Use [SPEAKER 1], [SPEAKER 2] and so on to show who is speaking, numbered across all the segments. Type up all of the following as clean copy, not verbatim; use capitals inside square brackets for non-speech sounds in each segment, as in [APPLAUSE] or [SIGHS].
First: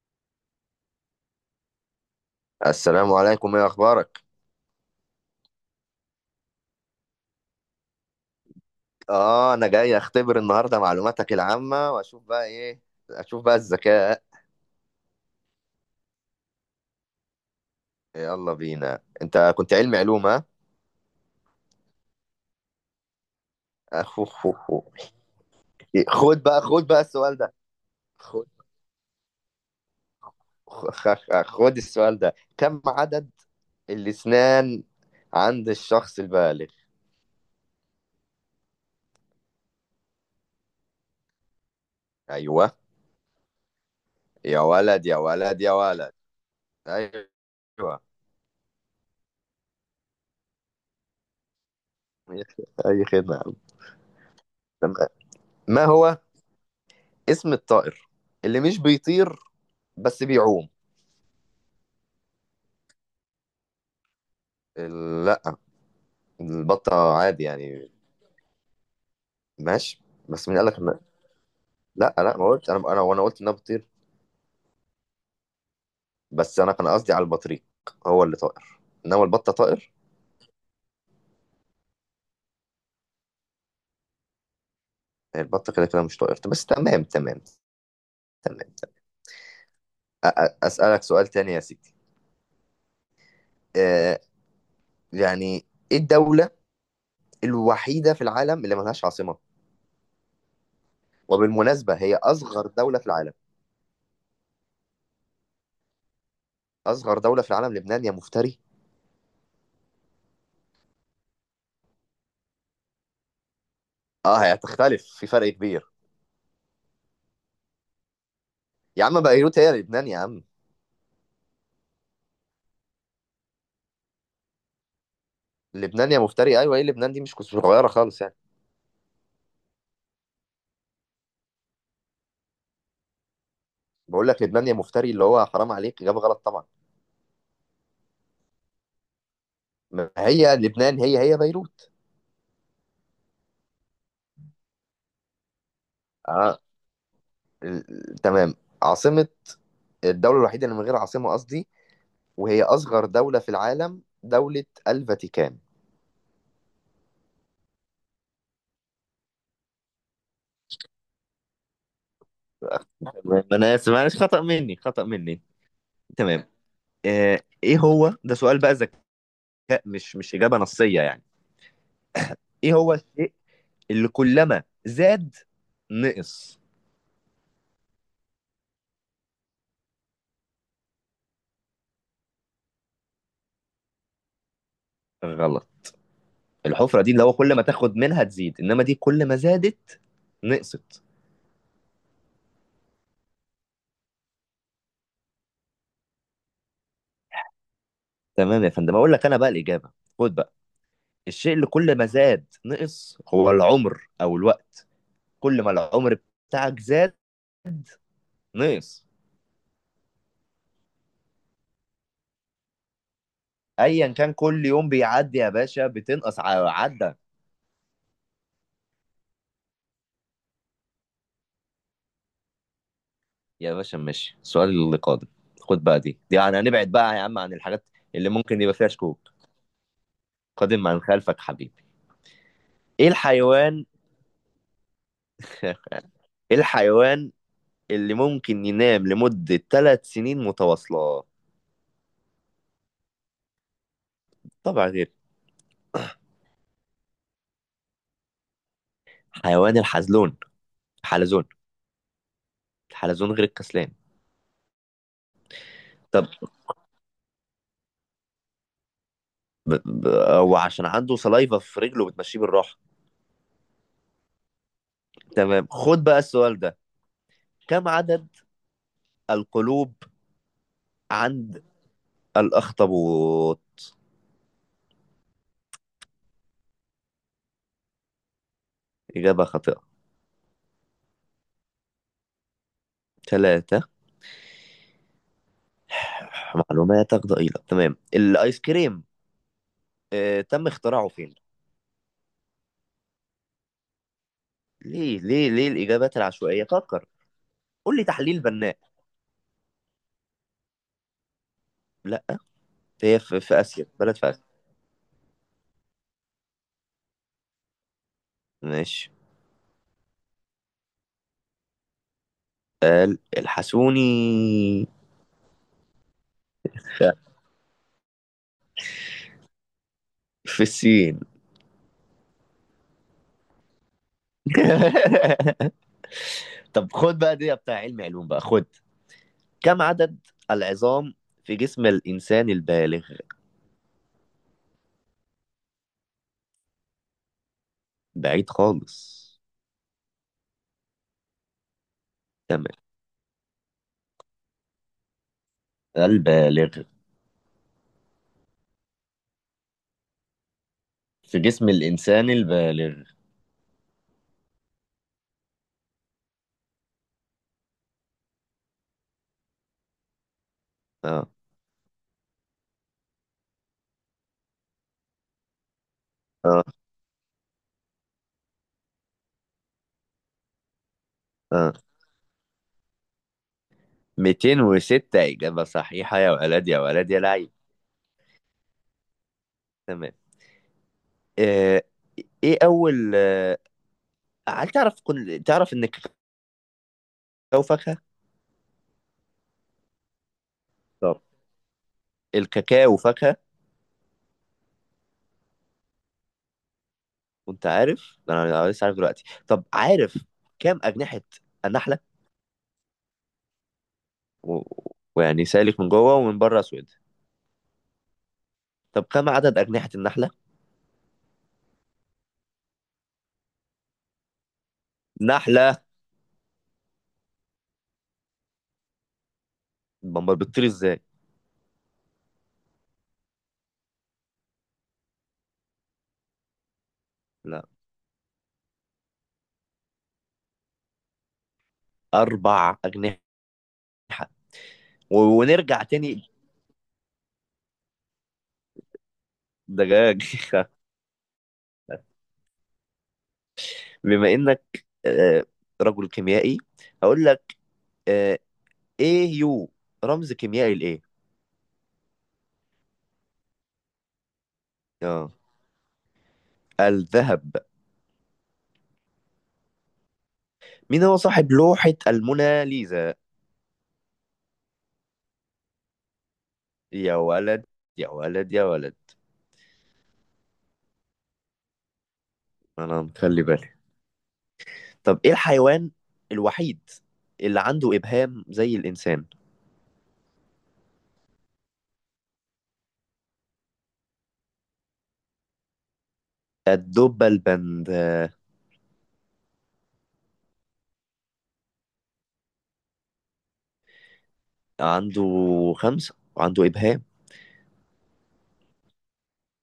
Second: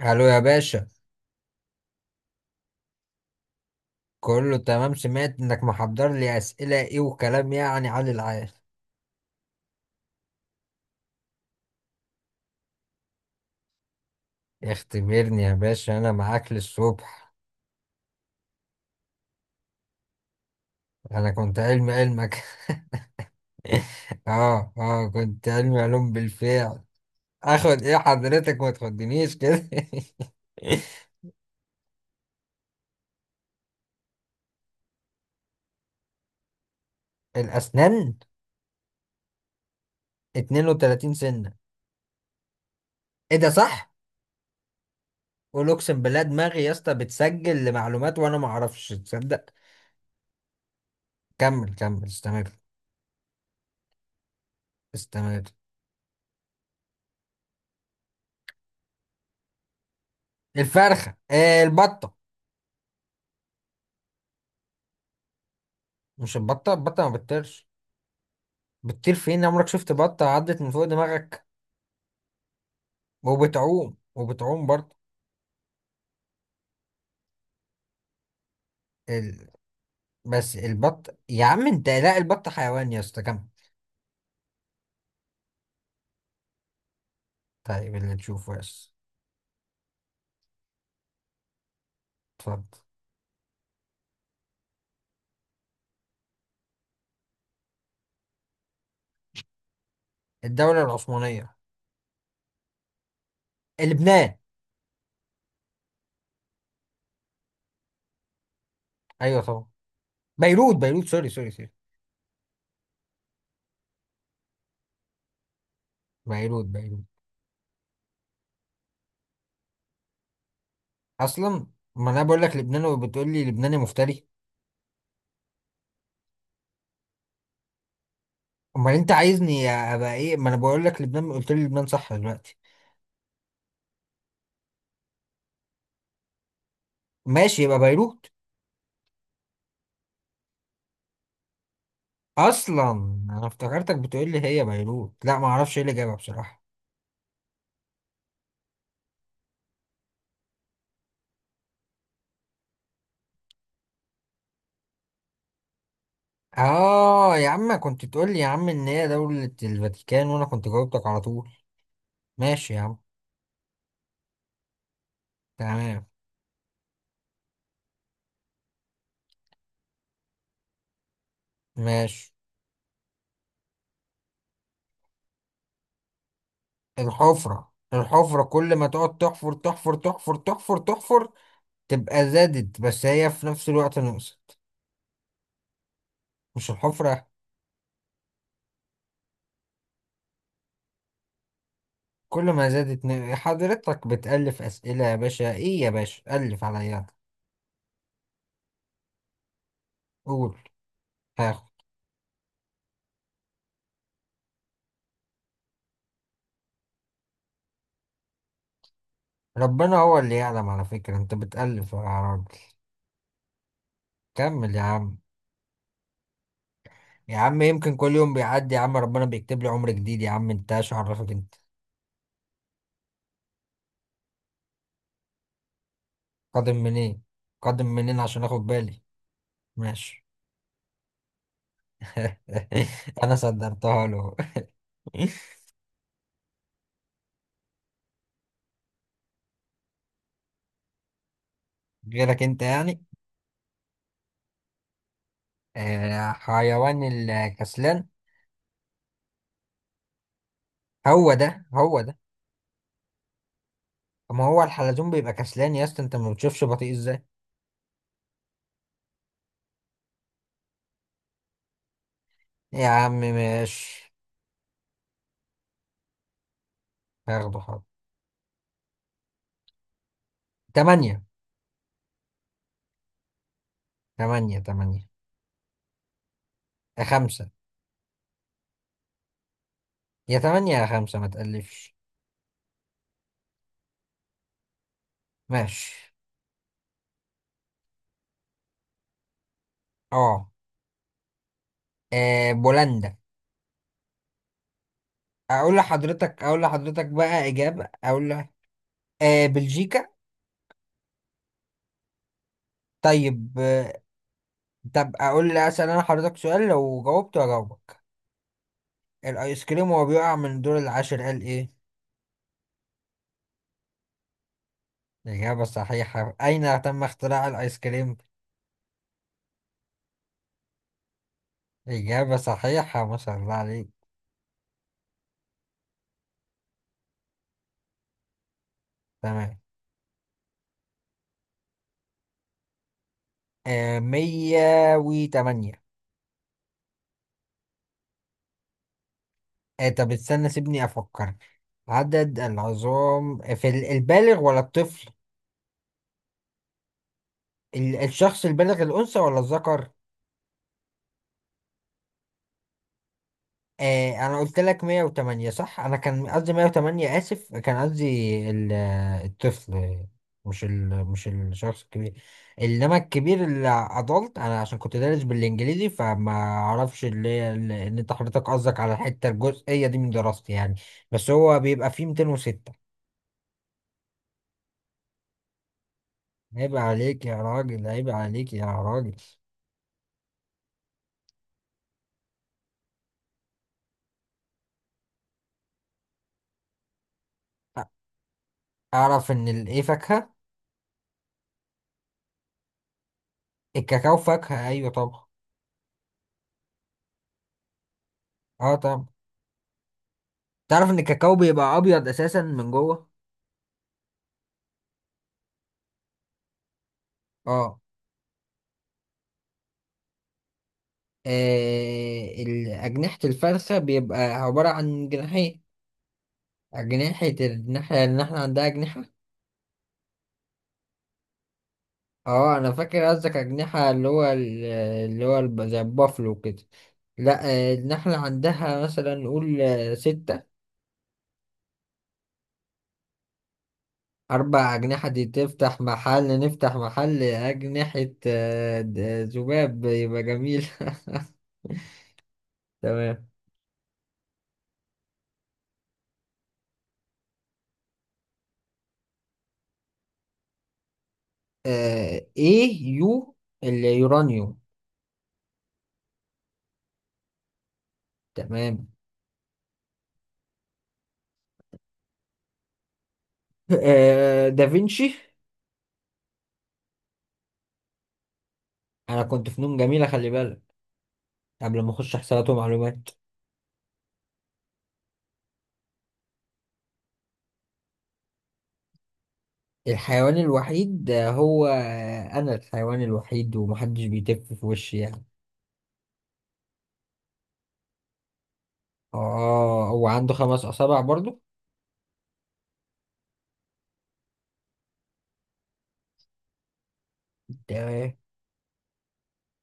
[SPEAKER 1] الو يا باشا،
[SPEAKER 2] السلام عليكم، ايه اخبارك؟
[SPEAKER 1] كله تمام. سمعت انك محضر لي اسئله ايه وكلام يعني علي العال.
[SPEAKER 2] اه انا جاي اختبر النهارده معلوماتك العامه واشوف بقى ايه. اشوف بقى الذكاء.
[SPEAKER 1] اختبرني يا باشا انا معاك للصبح.
[SPEAKER 2] يلا بينا، انت كنت علمي علوم ها؟
[SPEAKER 1] انا كنت علم علمك [LAUGHS]
[SPEAKER 2] أخو- خو-
[SPEAKER 1] اه
[SPEAKER 2] خو.
[SPEAKER 1] اه كنت علم علوم
[SPEAKER 2] خد بقى
[SPEAKER 1] بالفعل.
[SPEAKER 2] خد بقى السؤال ده.
[SPEAKER 1] اخد ايه
[SPEAKER 2] خد.
[SPEAKER 1] حضرتك؟ ما تخدنيش كده [LAUGHS]
[SPEAKER 2] خد السؤال ده، كم عدد الاسنان عند الشخص البالغ؟
[SPEAKER 1] الاسنان 32 سنه.
[SPEAKER 2] ايوه.
[SPEAKER 1] ايه ده صح؟
[SPEAKER 2] يا ولد، يا ولد،
[SPEAKER 1] قول
[SPEAKER 2] يا
[SPEAKER 1] اقسم
[SPEAKER 2] ولد!
[SPEAKER 1] بالله، دماغي يا اسطى
[SPEAKER 2] ايوه.
[SPEAKER 1] بتسجل لمعلومات وانا ما اعرفش، تصدق؟ كمل كمل استمر.
[SPEAKER 2] اي خدمه يا عم. تمام.
[SPEAKER 1] استمر.
[SPEAKER 2] ما هو اسم الطائر اللي مش بيطير بس بيعوم؟
[SPEAKER 1] الفرخه آه البطه.
[SPEAKER 2] ال-
[SPEAKER 1] مش البطة،
[SPEAKER 2] البطة
[SPEAKER 1] البطة ما
[SPEAKER 2] عادي
[SPEAKER 1] بتطيرش.
[SPEAKER 2] يعني.
[SPEAKER 1] بتطير فين؟ عمرك شفت
[SPEAKER 2] ماشي.
[SPEAKER 1] بطة
[SPEAKER 2] بس مين
[SPEAKER 1] عدت
[SPEAKER 2] قال
[SPEAKER 1] من
[SPEAKER 2] لك
[SPEAKER 1] فوق
[SPEAKER 2] ان
[SPEAKER 1] دماغك؟
[SPEAKER 2] لا، لا، ما قلت، انا وانا قلت انها بتطير.
[SPEAKER 1] وبتعوم وبتعوم برضه.
[SPEAKER 2] بس انا كان قصدي على البطريق. هو اللي طائر، انما
[SPEAKER 1] ال...
[SPEAKER 2] البطة طائر.
[SPEAKER 1] بس البط يا عم انت، لا البط حيوان يا اسطى، كمل.
[SPEAKER 2] هي البطة كده كده مش طائر، بس تمام تمام.
[SPEAKER 1] طيب اللي تشوفه
[SPEAKER 2] تمام،
[SPEAKER 1] بس.
[SPEAKER 2] تمام. اسألك سؤال تاني يا سيدي.
[SPEAKER 1] اتفضل.
[SPEAKER 2] آه يعني، ايه الدولة الوحيدة في العالم اللي ملهاش عاصمة؟
[SPEAKER 1] الدولة العثمانية.
[SPEAKER 2] وبالمناسبة هي اصغر دولة في العالم.
[SPEAKER 1] لبنان.
[SPEAKER 2] اصغر دولة في العالم لبنان يا مفتري؟
[SPEAKER 1] ايوه طبعا. بيروت بيروت، سوري سوري سوري.
[SPEAKER 2] اه هي هتختلف في فرق كبير.
[SPEAKER 1] بيروت بيروت.
[SPEAKER 2] يا عم، بيروت هي لبنان يا عم.
[SPEAKER 1] اصلا ما انا بقول لك لبنان وبتقول لي لبناني مفتري.
[SPEAKER 2] لبنان يا مفتري، ايوه، ايه لبنان دي مش صغيرة خالص يعني.
[SPEAKER 1] امال انت عايزني ابقى ايه؟ ما انا بقول لك لبنان، قلت لي لبنان صح دلوقتي.
[SPEAKER 2] بقول لك لبنان يا مفتري، اللي هو حرام عليك، إجابة غلط طبعا.
[SPEAKER 1] ماشي يبقى بيروت.
[SPEAKER 2] ما هي لبنان هي بيروت.
[SPEAKER 1] اصلا انا افتكرتك بتقول لي هي بيروت، لا ما اعرفش ايه اللي جابها
[SPEAKER 2] آه
[SPEAKER 1] بصراحه.
[SPEAKER 2] تمام. عاصمة الدولة الوحيدة اللي من غير عاصمة قصدي، وهي أصغر دولة في العالم، دولة الفاتيكان.
[SPEAKER 1] اه يا عم كنت تقول لي يا عم ان هي دوله الفاتيكان وانا كنت جاوبتك على طول. ماشي يا عم.
[SPEAKER 2] تمام، أنا آسف، معلش، خطأ مني، خطأ مني.
[SPEAKER 1] تمام.
[SPEAKER 2] تمام. إيه، هو ده سؤال بقى ذكاء، مش إجابة نصية يعني.
[SPEAKER 1] ماشي.
[SPEAKER 2] إيه هو الشيء اللي كلما زاد نقص؟
[SPEAKER 1] الحفره الحفره، كل ما تقعد تحفر تحفر تحفر تحفر تحفر تبقى زادت، بس هي في نفس الوقت نقصت.
[SPEAKER 2] غلط.
[SPEAKER 1] مش
[SPEAKER 2] الحفرة دي اللي
[SPEAKER 1] الحفره؟
[SPEAKER 2] هو كل ما تاخد منها تزيد، إنما دي كل ما زادت نقصت.
[SPEAKER 1] كل ما زادت حضرتك بتألف اسئله يا باشا، ايه يا باشا ألف عليا.
[SPEAKER 2] تمام يا فندم، اقول لك انا بقى الاجابه. خد بقى.
[SPEAKER 1] قول.
[SPEAKER 2] الشيء اللي
[SPEAKER 1] ها.
[SPEAKER 2] كل ما زاد نقص هو العمر او الوقت. كل ما العمر بتاعك زاد نقص.
[SPEAKER 1] ربنا هو اللي يعلم، على فكرة انت بتألف يا عرب.
[SPEAKER 2] ايا كان، كل
[SPEAKER 1] كمل يا
[SPEAKER 2] يوم
[SPEAKER 1] عم.
[SPEAKER 2] بيعدي يا باشا بتنقص، عدى.
[SPEAKER 1] يا عم يمكن كل يوم بيعدي يا عم ربنا بيكتب لي عمر جديد، يا عم انت ايش عرفك انت؟
[SPEAKER 2] يا باشا، ماشي، السؤال اللي قادم. خد بقى، دي يعني
[SPEAKER 1] قادم
[SPEAKER 2] هنبعد بقى يا
[SPEAKER 1] منين؟
[SPEAKER 2] عم عن الحاجات
[SPEAKER 1] قادم منين
[SPEAKER 2] اللي
[SPEAKER 1] عشان اخد
[SPEAKER 2] ممكن يبقى فيها
[SPEAKER 1] بالي؟
[SPEAKER 2] شكوك.
[SPEAKER 1] ماشي
[SPEAKER 2] قادم عن خلفك حبيبي. ايه
[SPEAKER 1] [LAUGHS] انا
[SPEAKER 2] الحيوان.
[SPEAKER 1] صدرتها له [LAUGHS]
[SPEAKER 2] [LAUGHS] ايه الحيوان اللي ممكن ينام لمدة 3 سنين متواصلة؟
[SPEAKER 1] غيرك انت يعني.
[SPEAKER 2] طبعا غير.
[SPEAKER 1] آه حيوان الكسلان.
[SPEAKER 2] حيوان الحلزون.
[SPEAKER 1] هو
[SPEAKER 2] حلزون.
[SPEAKER 1] ده هو ده.
[SPEAKER 2] الحلزون غير الكسلان.
[SPEAKER 1] ما هو الحلزون بيبقى كسلان يا اسطى، انت
[SPEAKER 2] طب
[SPEAKER 1] ما بتشوفش بطيء ازاي؟
[SPEAKER 2] ب... ب... هو عشان عنده سلايفا في رجله بتمشيه بالراحه.
[SPEAKER 1] يا عم ماشي.
[SPEAKER 2] تمام، خد بقى السؤال ده.
[SPEAKER 1] هاخده حاضر.
[SPEAKER 2] كم عدد القلوب
[SPEAKER 1] تمانية.
[SPEAKER 2] عند الأخطبوط؟
[SPEAKER 1] تمانية تمانية، يا خمسة.
[SPEAKER 2] إجابة خاطئة.
[SPEAKER 1] يا تمانية يا خمسة، ما تقلفش.
[SPEAKER 2] ثلاثة.
[SPEAKER 1] ماشي.
[SPEAKER 2] [SIGHS] معلوماتك ضئيلة. تمام، الآيس كريم.
[SPEAKER 1] اه.
[SPEAKER 2] تم اختراعه فين؟
[SPEAKER 1] آه، بولندا.
[SPEAKER 2] ليه، ليه، ليه
[SPEAKER 1] اقول
[SPEAKER 2] الإجابات
[SPEAKER 1] لحضرتك، اقول
[SPEAKER 2] العشوائية؟ فكر.
[SPEAKER 1] لحضرتك بقى اجابه،
[SPEAKER 2] قول لي
[SPEAKER 1] اقول
[SPEAKER 2] تحليل
[SPEAKER 1] لك.
[SPEAKER 2] بناء.
[SPEAKER 1] آه بلجيكا.
[SPEAKER 2] لا، هي في,
[SPEAKER 1] طيب
[SPEAKER 2] في آسيا،
[SPEAKER 1] آه.
[SPEAKER 2] بلد في آسيا.
[SPEAKER 1] طب اقول لي، اسال انا حضرتك سؤال لو جاوبت اجاوبك.
[SPEAKER 2] ماشي.
[SPEAKER 1] الايس كريم وهو بيقع من الدور العاشر قال ايه؟
[SPEAKER 2] قال الحسوني.
[SPEAKER 1] اجابه صحيحه. اين تم اختراع الايس كريم؟
[SPEAKER 2] في الصين.
[SPEAKER 1] اجابه صحيحه ما شاء الله عليك.
[SPEAKER 2] [LAUGHS] طب خد بقى، دي بتاع علم علوم بقى، خد.
[SPEAKER 1] تمام.
[SPEAKER 2] كم عدد العظام في جسم الإنسان البالغ؟
[SPEAKER 1] آه 108.
[SPEAKER 2] بعيد خالص.
[SPEAKER 1] آه طب استنى سيبني افكر. عدد
[SPEAKER 2] تمام.
[SPEAKER 1] العظام في البالغ ولا الطفل؟
[SPEAKER 2] البالغ.
[SPEAKER 1] الشخص البالغ الانثى ولا الذكر؟
[SPEAKER 2] في جسم الإنسان البالغ.
[SPEAKER 1] آه انا قلت لك 108 صح، انا كان قصدي 108 اسف كان قصدي ال- الطفل،
[SPEAKER 2] اه.
[SPEAKER 1] مش الشخص الكبير. انما الكبير اللي ادلت انا عشان كنت دارس بالانجليزي فما
[SPEAKER 2] اه.
[SPEAKER 1] اعرفش اللي هي ان انت حضرتك قصدك على الحته الجزئيه دي من دراستي يعني. بس هو
[SPEAKER 2] اه.
[SPEAKER 1] بيبقى فيه 206.
[SPEAKER 2] 206 إجابة صحيحة، يا ولد،
[SPEAKER 1] عيب
[SPEAKER 2] يا ولد، يا
[SPEAKER 1] عليك يا
[SPEAKER 2] لعيب!
[SPEAKER 1] راجل، عيب عليك يا راجل.
[SPEAKER 2] تمام. آه إيه أول هل تعرف تعرف إن الكاكاو
[SPEAKER 1] أ-
[SPEAKER 2] فاكهة؟
[SPEAKER 1] اعرف ان الايه فاكهه.
[SPEAKER 2] طب، الكاكاو فاكهة.
[SPEAKER 1] الكاكاو فاكهه ايوه طبعا.
[SPEAKER 2] كنت عارف؟ أنا
[SPEAKER 1] اه
[SPEAKER 2] لسه عارف
[SPEAKER 1] طبعا.
[SPEAKER 2] دلوقتي. طب عارف كام
[SPEAKER 1] تعرف ان
[SPEAKER 2] أجنحة
[SPEAKER 1] الكاكاو بيبقى
[SPEAKER 2] النحلة؟
[SPEAKER 1] ابيض اساسا من جوه.
[SPEAKER 2] و... ويعني سالك من جوه ومن بره اسود.
[SPEAKER 1] اه.
[SPEAKER 2] طب كم عدد اجنحه النحله؟
[SPEAKER 1] آه، أجنحة الفرخة بيبقى عبارة عن جناحين.
[SPEAKER 2] نحله.
[SPEAKER 1] أجنحة الناحية اللي احنا عندها أجنحة.
[SPEAKER 2] بمبار بتطير ازاي؟
[SPEAKER 1] اه أنا فاكر قصدك أجنحة اللي هو اللي هو زي البافلو كده. لا.
[SPEAKER 2] لا،
[SPEAKER 1] آه، النحلة عندها مثلا نقول آه، ستة.
[SPEAKER 2] اربع اجنحه.
[SPEAKER 1] أربع أجنحة دي تفتح
[SPEAKER 2] ونرجع تاني.
[SPEAKER 1] محل، نفتح محل أجنحة. آه، ذباب يبقى
[SPEAKER 2] دجاج.
[SPEAKER 1] جميل [LAUGHS] تمام.
[SPEAKER 2] [LAUGHS] بما انك رجل كيميائي هقول لك. آه، ايه يو رمز كيميائي لايه؟
[SPEAKER 1] آه، إيه يو اليورانيوم.
[SPEAKER 2] اه، الذهب.
[SPEAKER 1] تمام.
[SPEAKER 2] مين هو صاحب لوحة الموناليزا؟
[SPEAKER 1] آه، دافنشي.
[SPEAKER 2] يا ولد، يا ولد، يا ولد!
[SPEAKER 1] انا كنت فنون جميلة خلي بالك، قبل ما اخش حسابات
[SPEAKER 2] انا
[SPEAKER 1] ومعلومات.
[SPEAKER 2] مخلي بالي. طب ايه الحيوان الوحيد اللي عنده ابهام زي الانسان؟
[SPEAKER 1] الحيوان الوحيد هو انا الحيوان الوحيد، ومحدش بيتف في وشي يعني.
[SPEAKER 2] الدب البند.
[SPEAKER 1] اه هو عنده خمس اصابع برضو.
[SPEAKER 2] عنده 5 وعنده إبهام.
[SPEAKER 1] ده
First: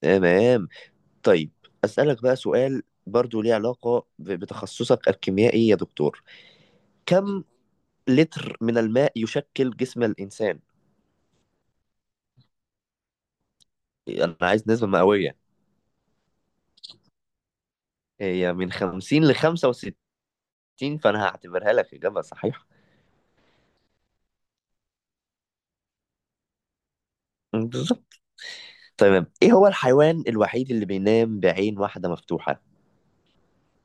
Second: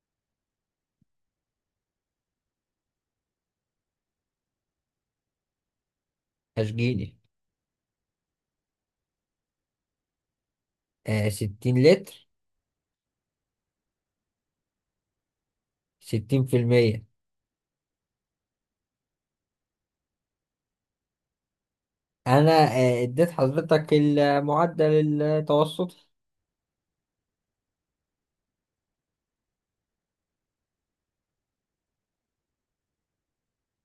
[SPEAKER 2] تمام. طيب، أسألك بقى سؤال برضو ليه علاقة بتخصصك الكيميائي يا دكتور.
[SPEAKER 1] اشجيني.
[SPEAKER 2] كم لتر من الماء يشكل جسم الإنسان؟
[SPEAKER 1] آه ستين لتر.
[SPEAKER 2] أنا عايز نسبة مئوية.
[SPEAKER 1] ستين في المية.
[SPEAKER 2] هي من 50 ل 65، فأنا هعتبرها لك إجابة
[SPEAKER 1] انا
[SPEAKER 2] صحيحة.
[SPEAKER 1] آه اديت حضرتك المعدل التوسطي.
[SPEAKER 2] بالظبط. تمام، إيه هو الحيوان الوحيد اللي بينام بعين واحدة مفتوحة؟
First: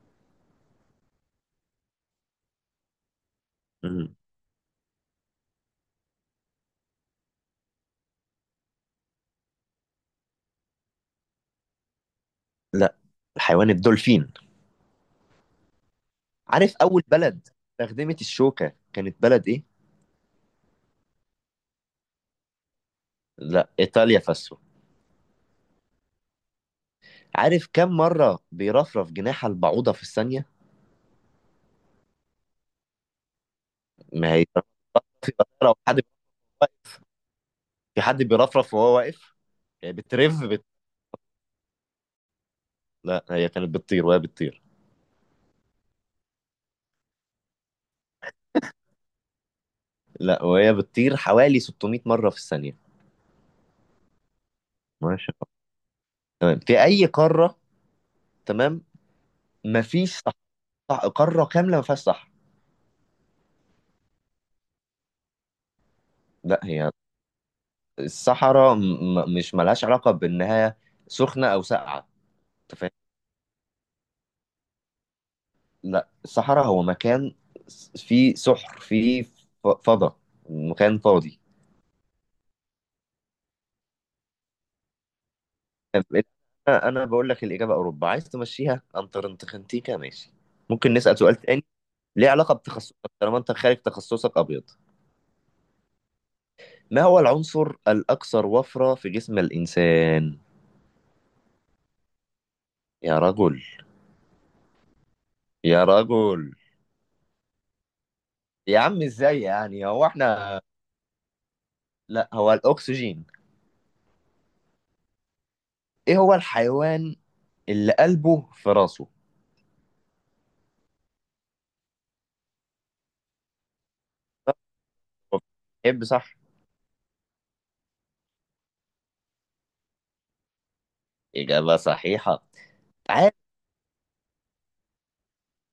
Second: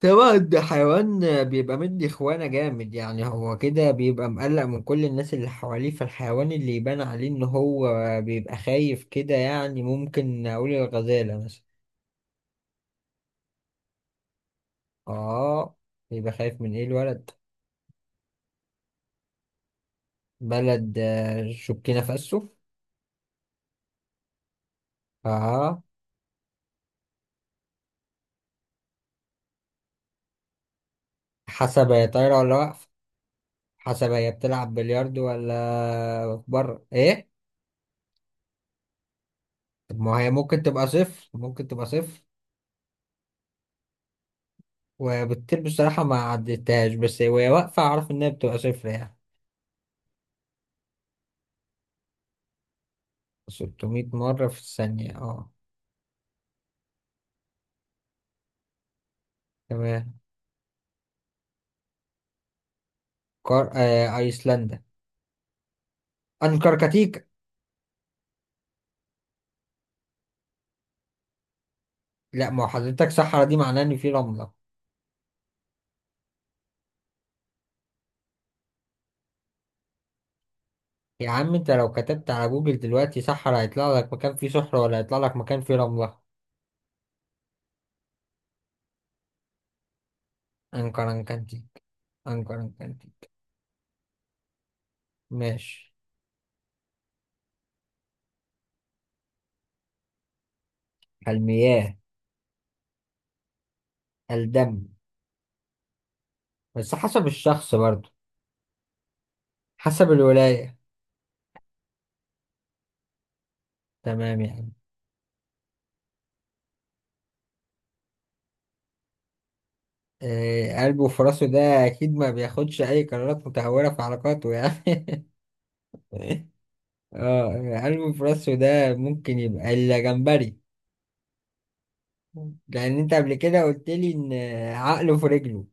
[SPEAKER 1] طبعا ده حيوان بيبقى مدي خوانة جامد يعني، هو كده
[SPEAKER 2] مم.
[SPEAKER 1] بيبقى مقلق من كل الناس اللي حواليه، فالحيوان اللي يبان عليه ان هو بيبقى خايف كده يعني ممكن اقول الغزالة مثلا.
[SPEAKER 2] لا، الحيوان الدولفين.
[SPEAKER 1] اه بيبقى خايف من
[SPEAKER 2] عارف
[SPEAKER 1] ايه
[SPEAKER 2] أول
[SPEAKER 1] الولد.
[SPEAKER 2] بلد استخدمت الشوكة كانت بلد إيه؟
[SPEAKER 1] بلد آه، شكينا فاسو.
[SPEAKER 2] لا، ايطاليا فاسو.
[SPEAKER 1] اه.
[SPEAKER 2] عارف كم مره بيرفرف جناح البعوضه في الثانيه؟
[SPEAKER 1] حسب هي طايرة ولا واقفة. حسب هي
[SPEAKER 2] ما هي
[SPEAKER 1] بتلعب بلياردو
[SPEAKER 2] لو حد،
[SPEAKER 1] ولا بره ايه.
[SPEAKER 2] في حد بيرفرف وهو واقف، يعني
[SPEAKER 1] طب ما هي
[SPEAKER 2] بترف
[SPEAKER 1] ممكن تبقى صفر، ممكن تبقى صفر.
[SPEAKER 2] لا هي كانت بتطير، وهي بتطير.
[SPEAKER 1] وبتطير بصراحة ما عدتهاش، بس وهي واقفة أعرف إنها بتبقى صفر يعني.
[SPEAKER 2] لا، وهي بتطير حوالي 600 مره في الثانيه.
[SPEAKER 1] 600 مرة في الثانية
[SPEAKER 2] ما شاء الله.
[SPEAKER 1] اه.
[SPEAKER 2] تمام، في اي قاره. تمام.
[SPEAKER 1] تمام.
[SPEAKER 2] مفيش صح... قاره كامله ما فيهاش صحراء.
[SPEAKER 1] أيسلندا.
[SPEAKER 2] لا، هي
[SPEAKER 1] أنكركتيك.
[SPEAKER 2] الصحراء مش ملهاش علاقه بانها سخنه او ساقعه.
[SPEAKER 1] لا ما هو
[SPEAKER 2] انت،
[SPEAKER 1] حضرتك صحرا دي معناه إن في رملة.
[SPEAKER 2] لا الصحراء هو مكان فيه سحر، فيه فضاء، مكان
[SPEAKER 1] يا
[SPEAKER 2] فاضي.
[SPEAKER 1] عم أنت لو كتبت على جوجل دلوقتي صحرا هيطلع لك مكان فيه صحرا ولا هيطلع لك مكان فيه
[SPEAKER 2] طب
[SPEAKER 1] رملة؟
[SPEAKER 2] انا بقول لك الاجابه اوروبا، عايز تمشيها انتر انتخنتيكا، ماشي. ممكن نسال سؤال تاني
[SPEAKER 1] أنكركتيك.
[SPEAKER 2] ليه علاقه بتخصصك،
[SPEAKER 1] أنكركتيك
[SPEAKER 2] طالما انت خارج تخصصك ابيض.
[SPEAKER 1] ماشي.
[SPEAKER 2] ما هو العنصر الاكثر وفره في جسم الانسان؟
[SPEAKER 1] المياه.
[SPEAKER 2] يا رجل!
[SPEAKER 1] الدم.
[SPEAKER 2] يا رجل!
[SPEAKER 1] بس حسب الشخص برضو.
[SPEAKER 2] يا عم ازاي يعني هو
[SPEAKER 1] حسب
[SPEAKER 2] احنا.
[SPEAKER 1] الولاية.
[SPEAKER 2] لا، هو الاكسجين.
[SPEAKER 1] تمام يعني.
[SPEAKER 2] ايه هو الحيوان اللي قلبه في راسه؟
[SPEAKER 1] آه... قلبه وفراسه ده أكيد ما بياخدش أي قرارات متهورة في علاقاته يعني
[SPEAKER 2] يحب صح.
[SPEAKER 1] [LAUGHS] اه. قلب في راسه ده ممكن يبقى الجمبري،
[SPEAKER 2] اجابه صحيحه.
[SPEAKER 1] لان انت
[SPEAKER 2] تعال.
[SPEAKER 1] قبل كده قلت لي ان عقله في رجله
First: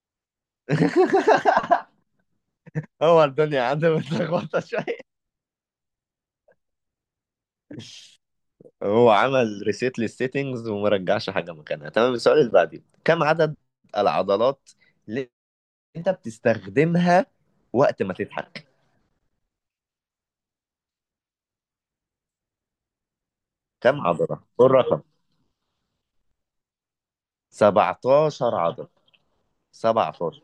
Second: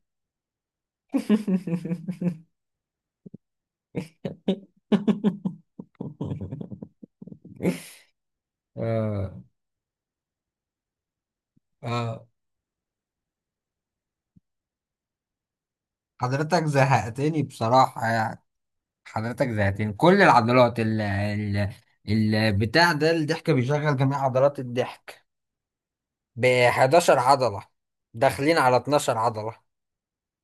[SPEAKER 2] [LAUGHS]
[SPEAKER 1] [LAUGHS]
[SPEAKER 2] هو الدنيا عنده متلخبطه شويه. هو
[SPEAKER 1] اه.
[SPEAKER 2] عمل ريسيت للسيتنجز وما رجعش حاجه مكانها. تمام،
[SPEAKER 1] اه
[SPEAKER 2] السؤال اللي بعديه، كم عدد العضلات اللي انت
[SPEAKER 1] حضرتك
[SPEAKER 2] بتستخدمها
[SPEAKER 1] زهقتني
[SPEAKER 2] وقت
[SPEAKER 1] بصراحة
[SPEAKER 2] ما
[SPEAKER 1] يعني.
[SPEAKER 2] تضحك؟
[SPEAKER 1] حضرتك زهقتني. كل العضلات ال البتاع ده، الضحك بيشغل
[SPEAKER 2] كم
[SPEAKER 1] جميع
[SPEAKER 2] عضله،
[SPEAKER 1] عضلات
[SPEAKER 2] قول الرقم.
[SPEAKER 1] الضحك. ب 11 عضلة.
[SPEAKER 2] 17
[SPEAKER 1] داخلين على
[SPEAKER 2] عضله.
[SPEAKER 1] 12 عضلة.
[SPEAKER 2] 17.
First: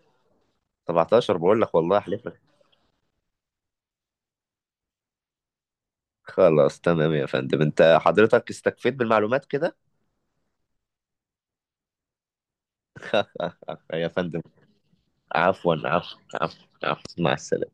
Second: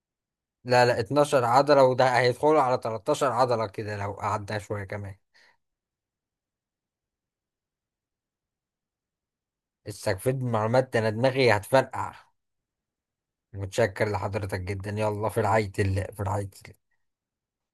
[SPEAKER 1] لا لا
[SPEAKER 2] 17
[SPEAKER 1] 12
[SPEAKER 2] بقول لك،
[SPEAKER 1] عضلة،
[SPEAKER 2] والله
[SPEAKER 1] وده
[SPEAKER 2] احلف لك.
[SPEAKER 1] هيدخلوا على 13 عضلة كده لو قعدنا شوية كمان.
[SPEAKER 2] خلاص، تمام يا فندم، انت حضرتك استكفيت بالمعلومات كده.
[SPEAKER 1] استكفيت من معلومات؟ ده انا دماغي هتفرقع.
[SPEAKER 2] [LAUGHS] يا
[SPEAKER 1] متشكر
[SPEAKER 2] فندم.
[SPEAKER 1] لحضرتك جدا، يلا في رعاية
[SPEAKER 2] عفوا،
[SPEAKER 1] الله،
[SPEAKER 2] عفوا،
[SPEAKER 1] في رعاية
[SPEAKER 2] عفوا،
[SPEAKER 1] الله.
[SPEAKER 2] عفوا، مع السلامه.